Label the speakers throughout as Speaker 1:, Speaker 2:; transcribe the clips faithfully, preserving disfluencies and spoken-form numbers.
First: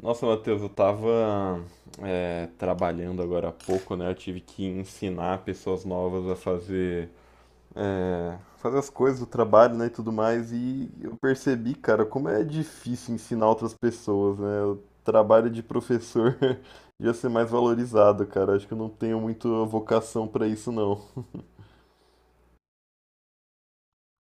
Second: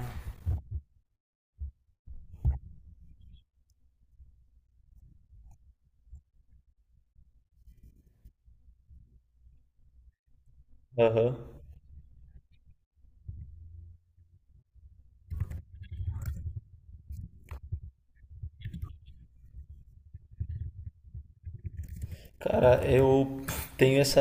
Speaker 1: Nossa, Matheus, eu tava é, trabalhando agora há pouco, né? Eu tive que ensinar pessoas novas a fazer, é, fazer as coisas do trabalho, né, e tudo mais. E eu
Speaker 2: Aham.
Speaker 1: percebi, cara, como é difícil ensinar outras pessoas, né? O trabalho de professor devia ser mais valorizado, cara. Acho que eu não tenho muito vocação pra isso, não.
Speaker 2: Cara, eu tenho essa,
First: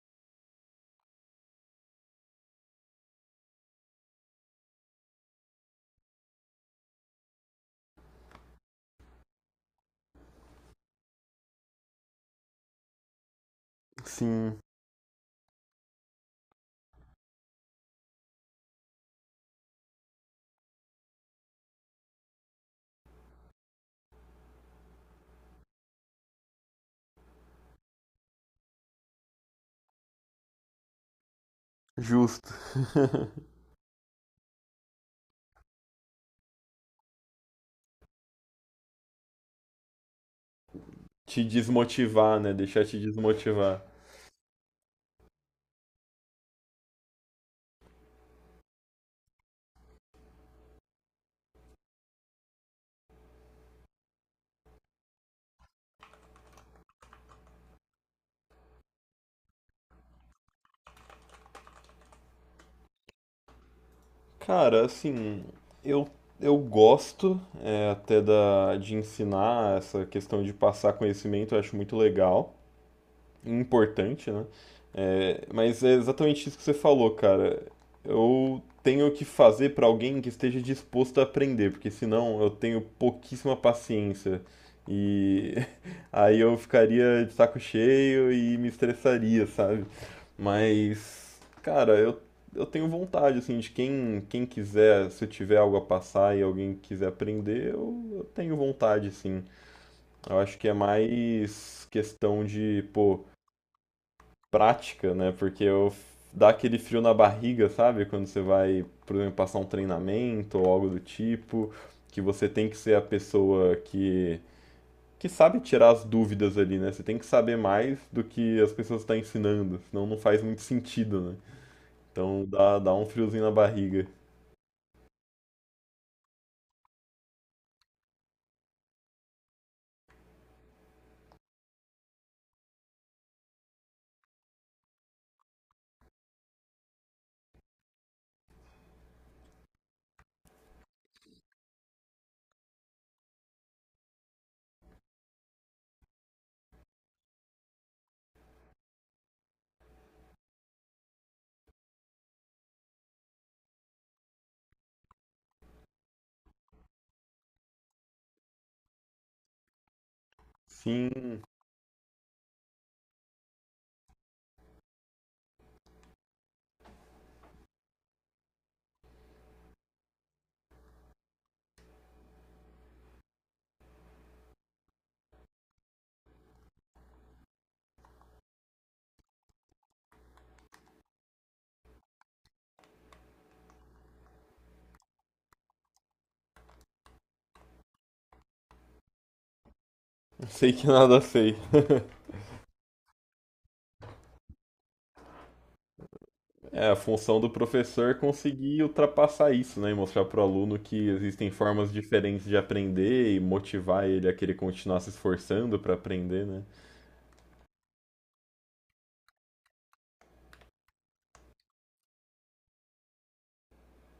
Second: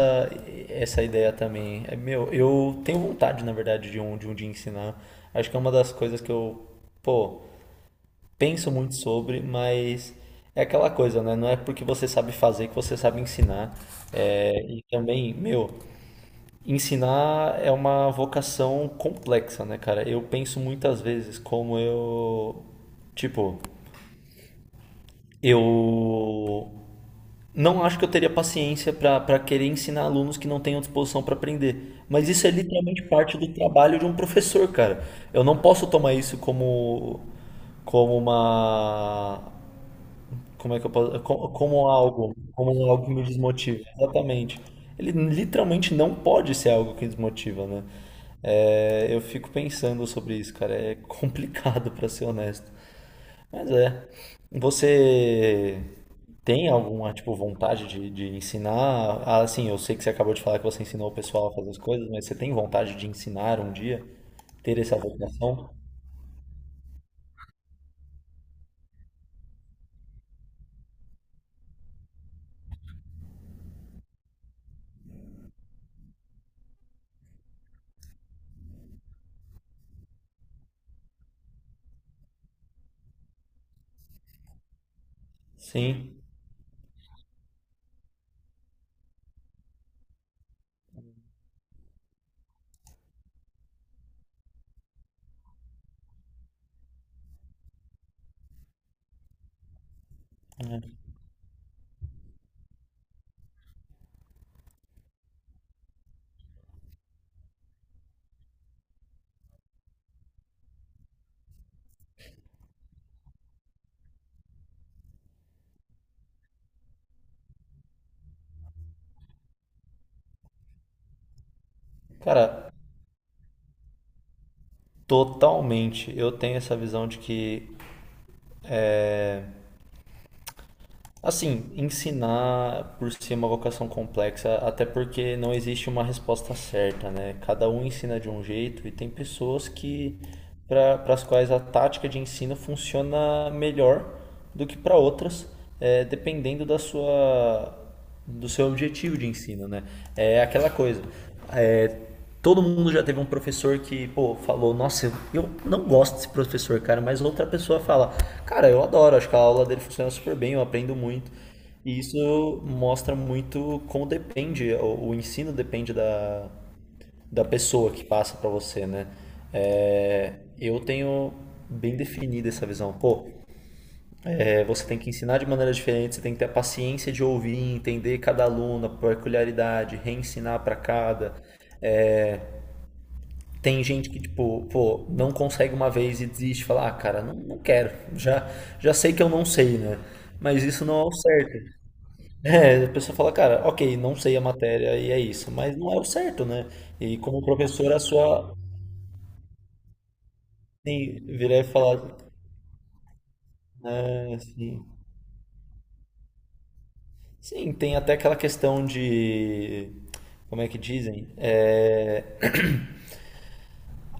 Speaker 2: essa ideia também. É, meu, eu tenho vontade, na verdade, de um, de um dia ensinar. Acho que é uma das coisas que eu, pô, penso muito sobre, mas é aquela coisa, né? Não é porque você sabe fazer que você sabe ensinar.
Speaker 1: Sim,
Speaker 2: É, e também, meu, ensinar é uma vocação complexa, né, cara? Eu penso muitas vezes como eu, tipo, eu não acho que eu teria paciência para querer ensinar alunos que não tenham disposição para aprender. Mas isso
Speaker 1: justo.
Speaker 2: é literalmente parte do trabalho de um professor, cara. Eu não posso tomar isso como, como uma. Como é que eu posso.
Speaker 1: Te
Speaker 2: co- Como algo.
Speaker 1: desmotivar, né? Deixar
Speaker 2: Como
Speaker 1: te
Speaker 2: algo que me
Speaker 1: desmotivar.
Speaker 2: desmotiva. Exatamente. Ele literalmente não pode ser algo que desmotiva, né? É, eu fico pensando sobre isso, cara. É complicado, para ser honesto. Mas é. Você tem alguma, tipo, vontade de, de ensinar? Ah, assim, eu sei que você acabou de falar que você ensinou o pessoal a fazer as coisas, mas você tem vontade de ensinar um dia? Ter
Speaker 1: Cara,
Speaker 2: essa
Speaker 1: assim,
Speaker 2: vocação?
Speaker 1: eu, eu gosto é, até da, de ensinar essa questão de passar conhecimento, eu acho muito legal importante, né? É, mas é exatamente isso que você falou, cara. Eu tenho que fazer para alguém que esteja disposto a aprender, porque senão eu tenho pouquíssima paciência. E
Speaker 2: Sim.
Speaker 1: aí eu ficaria de saco cheio e me estressaria, sabe? Mas, cara, eu, eu tenho vontade, assim, de quem, quem quiser, se eu tiver algo a passar e alguém quiser aprender, eu, eu tenho vontade, sim. Eu acho que é
Speaker 2: É.
Speaker 1: mais questão de, pô, prática, né? Porque eu dá aquele frio na barriga, sabe? Quando você vai, por exemplo, passar um treinamento ou algo do tipo, que você tem que ser a pessoa que que sabe tirar as dúvidas ali, né? Você tem que saber mais do que as pessoas estão ensinando, senão não faz muito sentido, né? Então
Speaker 2: Cara,
Speaker 1: dá, dá um friozinho na barriga.
Speaker 2: totalmente. Eu tenho essa visão de que, assim, ensinar por si é uma vocação complexa, até porque não existe uma resposta certa, né? Cada um ensina de um jeito e tem pessoas que para as quais a tática de ensino funciona melhor do que para outras, eh, dependendo da sua do seu objetivo de ensino, né? É aquela coisa. É, todo mundo já teve um professor que, pô, falou, nossa, eu, não gosto desse professor, cara, mas outra pessoa fala, cara, eu adoro, acho que a aula dele funciona super bem, eu aprendo muito.
Speaker 1: Sim,
Speaker 2: E isso mostra muito como depende, o, o ensino depende da, da pessoa que passa para você, né? É, eu tenho bem definida essa visão. Pô, é, você tem que ensinar de maneira diferente, você tem que ter a paciência de ouvir, entender cada aluno, a peculiaridade, reensinar para cada. Tem gente que, tipo, pô, não consegue uma vez e desiste, fala, ah, cara, não, não quero, já, já sei que eu não sei, né? Mas
Speaker 1: sei
Speaker 2: isso
Speaker 1: que
Speaker 2: não é o
Speaker 1: nada sei.
Speaker 2: certo. É, a pessoa fala, cara, ok, não sei a matéria e é isso, mas não é o certo, né?
Speaker 1: É, a
Speaker 2: E
Speaker 1: função
Speaker 2: como
Speaker 1: do
Speaker 2: professor, a
Speaker 1: professor é
Speaker 2: sua.
Speaker 1: conseguir ultrapassar isso, né? E mostrar para o aluno que
Speaker 2: Sim,
Speaker 1: existem
Speaker 2: virar e
Speaker 1: formas
Speaker 2: falar,
Speaker 1: diferentes de aprender e motivar ele a
Speaker 2: né,
Speaker 1: querer
Speaker 2: assim.
Speaker 1: continuar se esforçando para aprender, né?
Speaker 2: Sim, tem até aquela questão de. Como é que dizem? É,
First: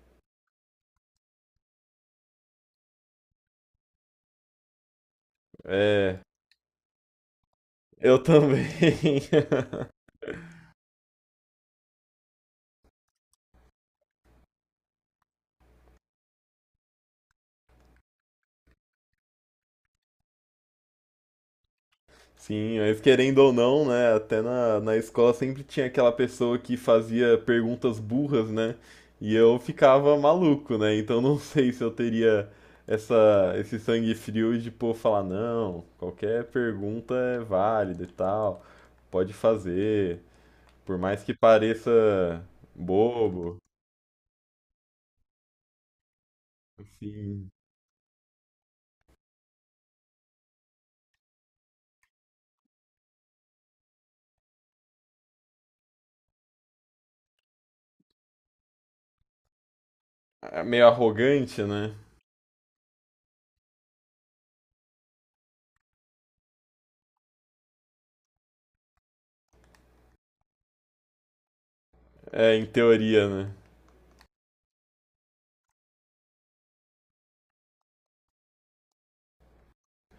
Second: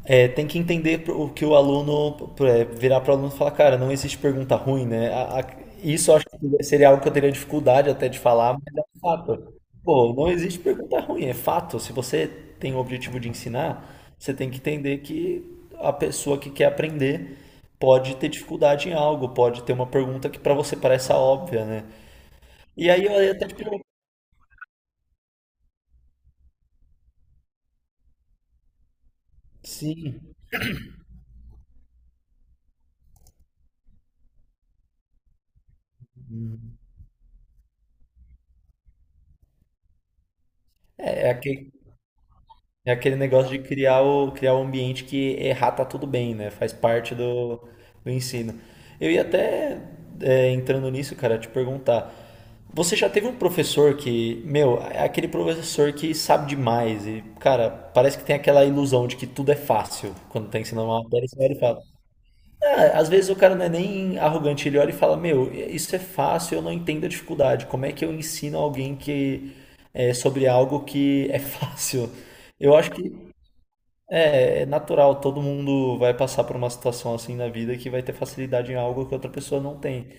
Speaker 2: É, tem que entender o que o aluno é, virar para o aluno e falar, cara, não existe pergunta ruim, né? A- a- isso eu
Speaker 1: É,
Speaker 2: acho que seria algo que eu teria dificuldade até
Speaker 1: eu
Speaker 2: de falar,
Speaker 1: também.
Speaker 2: mas é um fato. Pô, não existe pergunta ruim, é fato. Se você tem o objetivo de ensinar, você tem que entender que a pessoa que quer aprender pode ter dificuldade em algo, pode ter uma pergunta que para você parece óbvia, né?
Speaker 1: Sim,
Speaker 2: E
Speaker 1: mas
Speaker 2: aí eu ia
Speaker 1: querendo
Speaker 2: até
Speaker 1: ou
Speaker 2: te pergunto,
Speaker 1: não, né? Até na, na escola sempre tinha aquela pessoa que fazia perguntas burras, né? E eu ficava
Speaker 2: sim,
Speaker 1: maluco, né? Então não sei se eu teria essa, esse sangue frio de, pô, falar, não, qualquer pergunta é válida e tal, pode fazer, por mais
Speaker 2: é, é
Speaker 1: que
Speaker 2: aquele
Speaker 1: pareça
Speaker 2: É aquele negócio
Speaker 1: bobo,
Speaker 2: de criar o, criar um ambiente que errar tá tudo bem, né? Faz parte
Speaker 1: assim,
Speaker 2: do, do ensino. Eu ia até, é, entrando nisso, cara, te perguntar. Você já teve um professor que, meu, é aquele professor que sabe demais e, cara, parece que tem aquela ilusão de que tudo é fácil quando tá
Speaker 1: meio
Speaker 2: ensinando uma matéria, você olha e
Speaker 1: arrogante,
Speaker 2: fala.
Speaker 1: né?
Speaker 2: Ah, às vezes o cara não é nem arrogante, ele olha e fala, meu, isso é fácil, eu não entendo a dificuldade. Como é que eu ensino alguém que é sobre algo que é fácil?
Speaker 1: É, em
Speaker 2: Eu acho que
Speaker 1: teoria, né?
Speaker 2: é, é natural, todo mundo vai passar por uma situação assim na vida que vai ter facilidade em algo que outra pessoa não tem.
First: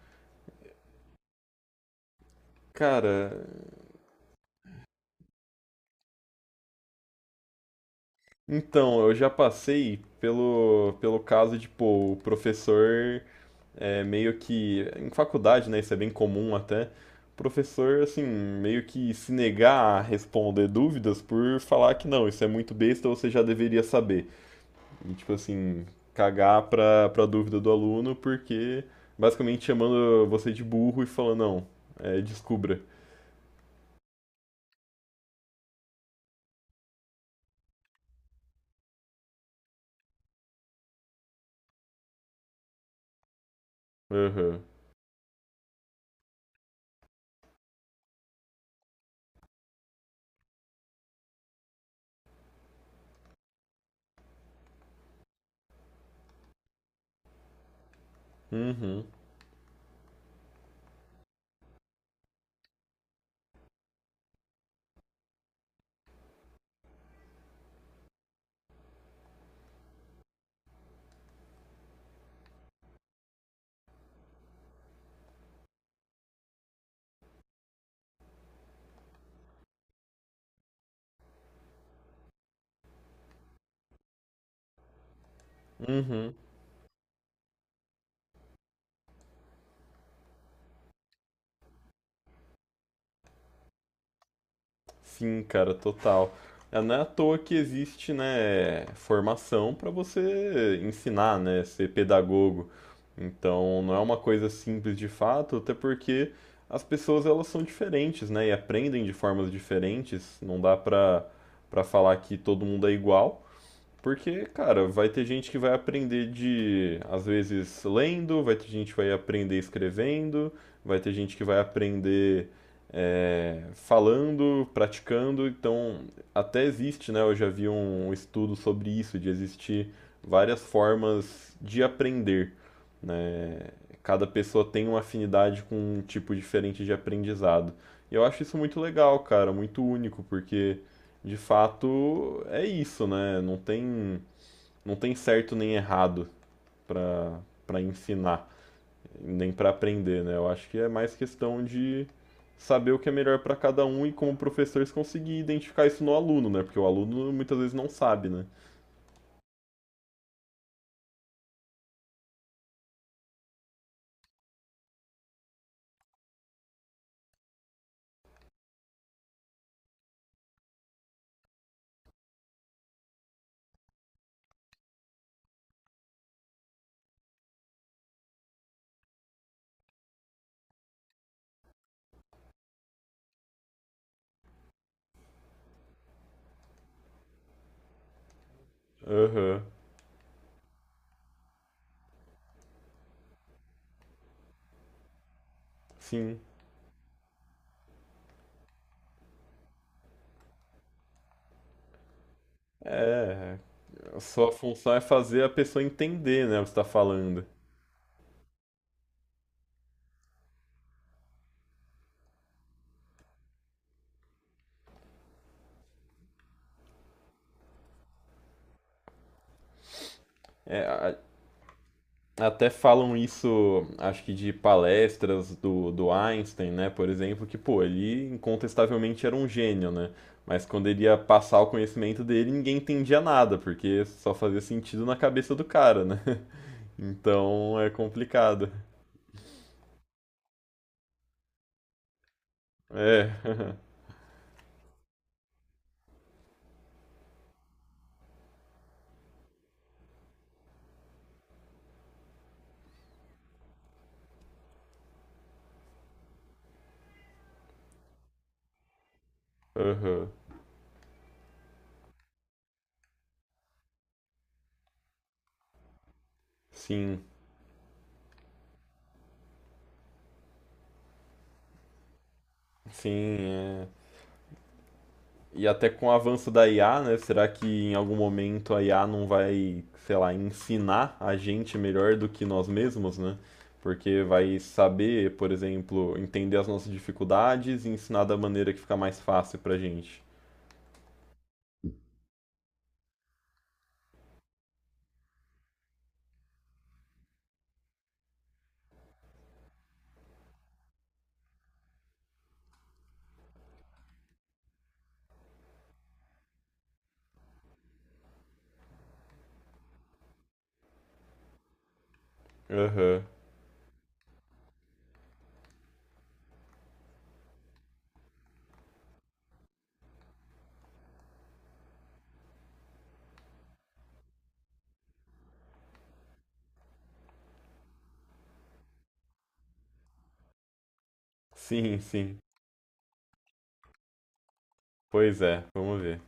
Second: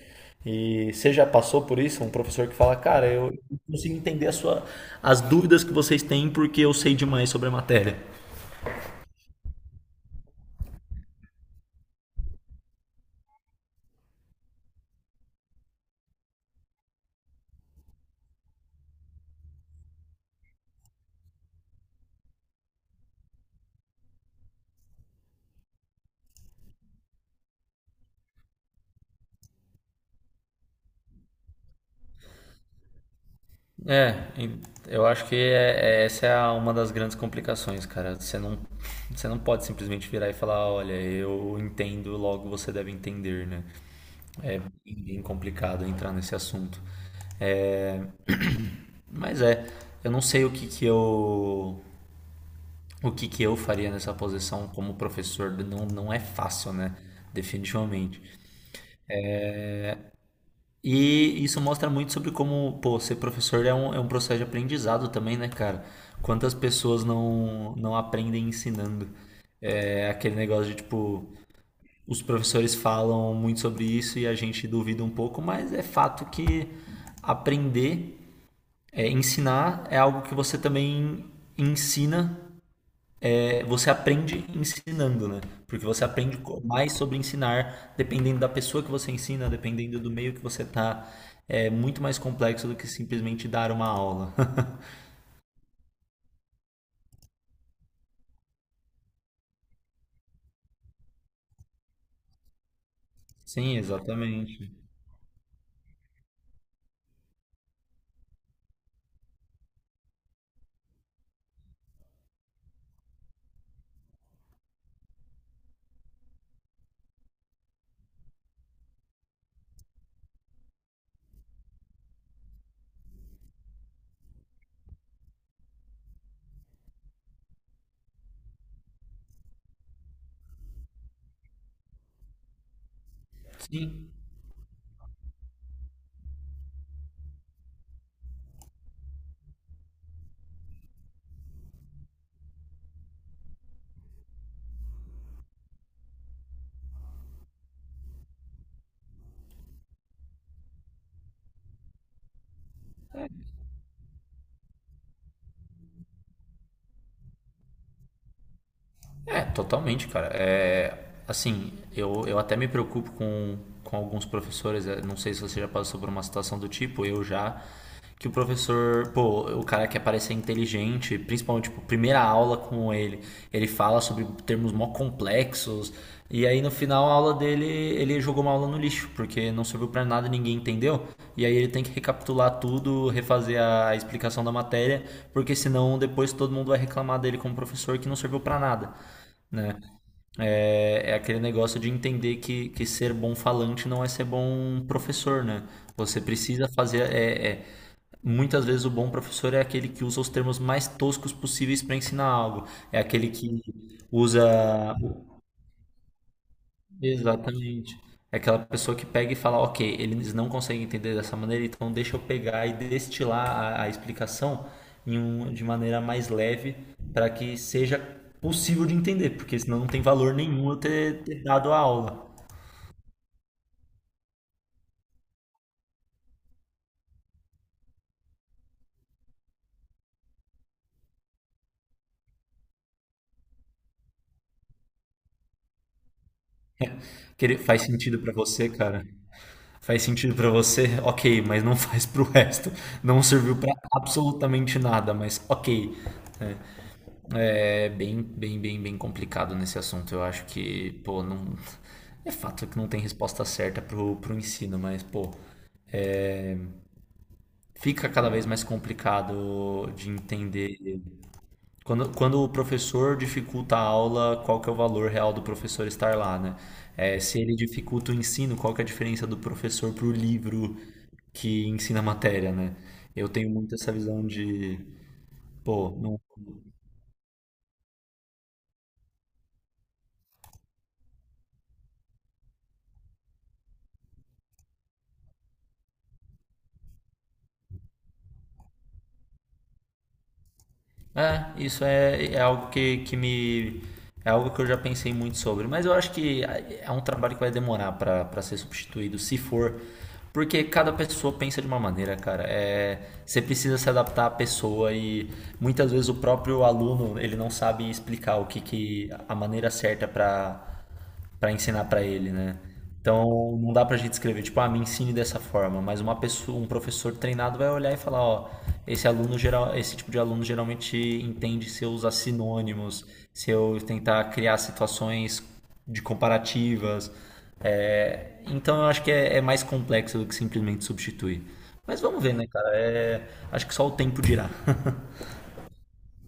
Speaker 2: E você já passou por isso? Um professor que fala, cara, eu
Speaker 1: Cara.
Speaker 2: consigo entender a sua, as dúvidas que vocês têm porque eu sei demais sobre a matéria.
Speaker 1: Então, eu já passei pelo, pelo caso de, pô, o professor é meio que. Em faculdade, né? Isso é bem comum até. O professor, assim, meio que se negar a responder dúvidas por falar que não, isso é muito besta, você já deveria saber. E, tipo assim, cagar pra, pra dúvida do aluno, porque basicamente chamando você de burro e falando, não, é, descubra.
Speaker 2: É, e eu acho que é- é- essa é a- uma das grandes complicações, cara. Você não, você não pode simplesmente virar e falar, olha, eu entendo, logo você deve entender, né?
Speaker 1: Aham,
Speaker 2: E é complicado entrar nesse assunto. É, Mas é, eu não sei o que que eu o que que eu faria nessa posição como professor, não, não é fácil, né? Definitivamente.
Speaker 1: uhum,
Speaker 2: E isso mostra muito sobre como, pô, ser professor é um, é um, processo de aprendizado também, né, cara? Quantas pessoas não, não aprendem ensinando? É aquele negócio de, tipo, os professores falam muito sobre isso e a gente duvida um pouco, mas é fato que aprender, é, ensinar é algo que você também ensina. É, você aprende ensinando, né? Porque você
Speaker 1: uhum.
Speaker 2: aprende co- mais sobre ensinar, dependendo da pessoa que você ensina, dependendo do meio que você tá. É muito mais complexo do que simplesmente dar uma aula.
Speaker 1: Sim, cara, total. É, não é à toa que existe, né, formação para você ensinar, né, ser pedagogo.
Speaker 2: Sim,
Speaker 1: Então, não é uma coisa
Speaker 2: exatamente.
Speaker 1: simples de fato, até porque as pessoas elas são diferentes, né, e aprendem de formas diferentes. Não dá para para falar que todo mundo é igual. Porque, cara, vai ter gente que vai aprender de, às vezes, lendo, vai ter gente que vai aprender escrevendo, vai ter gente que vai aprender é, falando, praticando. Então, até existe, né? Eu já vi um um estudo sobre isso, de existir várias formas de aprender, né?
Speaker 2: Sim.
Speaker 1: Cada pessoa tem uma afinidade com um tipo diferente de aprendizado. E eu acho isso muito legal, cara, muito único, porque de fato é isso, né? Não tem, não tem certo nem errado para para ensinar, nem para aprender, né? Eu acho que é mais questão de saber o que é melhor para cada um e como professores conseguir identificar isso no aluno, né? Porque o aluno muitas vezes não sabe, né?
Speaker 2: É, totalmente, cara. É, assim, eu, eu até me preocupo com, com alguns professores. é, Não sei se você já passou por uma situação do tipo, eu já. Que o professor, pô, o cara quer parecer inteligente, principalmente, tipo, primeira aula com ele, ele fala sobre termos mó complexos, e aí no final a aula dele, ele jogou uma aula no lixo, porque não serviu para nada, ninguém entendeu, e aí ele tem que recapitular tudo, refazer a explicação da matéria, porque senão depois todo mundo vai reclamar dele como professor que não serviu para nada,
Speaker 1: Aham.
Speaker 2: né? É, é aquele negócio de entender que, que, ser bom falante não é ser bom professor, né? Você
Speaker 1: Sim.
Speaker 2: precisa fazer. é, é Muitas vezes o bom professor é aquele que usa os termos mais toscos possíveis para ensinar algo. É aquele
Speaker 1: É,
Speaker 2: que
Speaker 1: a
Speaker 2: usa.
Speaker 1: sua função é fazer a pessoa entender, né, o que você está falando.
Speaker 2: Exatamente. É aquela pessoa que pega e fala, ok, eles não conseguem entender dessa maneira, então deixa eu pegar e destilar a, a explicação em um- de maneira mais leve para que seja possível de entender, porque senão não tem valor nenhum eu
Speaker 1: É, a-
Speaker 2: ter, ter, dado a aula.
Speaker 1: Até falam isso, acho que de palestras do, do Einstein, né, por exemplo, que, pô, ele incontestavelmente era um gênio, né? Mas quando ele ia passar o conhecimento dele, ninguém entendia nada, porque só fazia sentido na cabeça do cara, né?
Speaker 2: Que ele
Speaker 1: Então
Speaker 2: faz
Speaker 1: é
Speaker 2: sentido pra você,
Speaker 1: complicado.
Speaker 2: cara. Faz sentido pra você, ok, mas não faz pro resto. Não
Speaker 1: É.
Speaker 2: serviu pra absolutamente nada, mas ok. É bem, bem, bem, bem complicado nesse assunto. Eu acho que, pô, não. É fato que não tem resposta certa pro, pro ensino, mas, pô, fica cada vez mais complicado de
Speaker 1: Aham.
Speaker 2: entender. Quando, quando o professor dificulta a aula, qual que é o valor real do professor estar lá, né? É,
Speaker 1: Sim,
Speaker 2: se ele dificulta o ensino, qual que é a diferença do professor para o livro que ensina a matéria, né? Eu
Speaker 1: sim,
Speaker 2: tenho muito
Speaker 1: é.
Speaker 2: essa visão de,
Speaker 1: E até
Speaker 2: pô,
Speaker 1: com o
Speaker 2: não.
Speaker 1: avanço da I A, né? Será que em algum momento a I A não vai, sei lá, ensinar a gente melhor do que nós mesmos, né? Porque vai saber, por exemplo, entender as nossas dificuldades e ensinar da maneira que fica mais fácil pra gente.
Speaker 2: É, isso é, é algo que, que me. É algo que eu já pensei muito sobre. Mas eu acho que é um trabalho que vai demorar para para ser substituído, se for. Porque cada pessoa pensa de uma maneira, cara. É, você precisa se adaptar à pessoa e muitas vezes o próprio aluno ele não sabe explicar o que, que, a maneira certa para para ensinar para ele, né?
Speaker 1: Aham.
Speaker 2: Então não dá pra gente escrever, tipo, ah, me ensine dessa forma, mas uma pessoa, um professor treinado vai olhar e falar, ó, esse aluno geral, esse tipo de aluno geralmente entende se eu usar sinônimos, se eu tentar criar situações de comparativas. É, então eu acho que é, é mais complexo do que simplesmente substituir.
Speaker 1: Sim,
Speaker 2: Mas vamos ver,
Speaker 1: sim.
Speaker 2: né, cara? É, acho que só o tempo dirá.
Speaker 1: Pois é, vamos ver.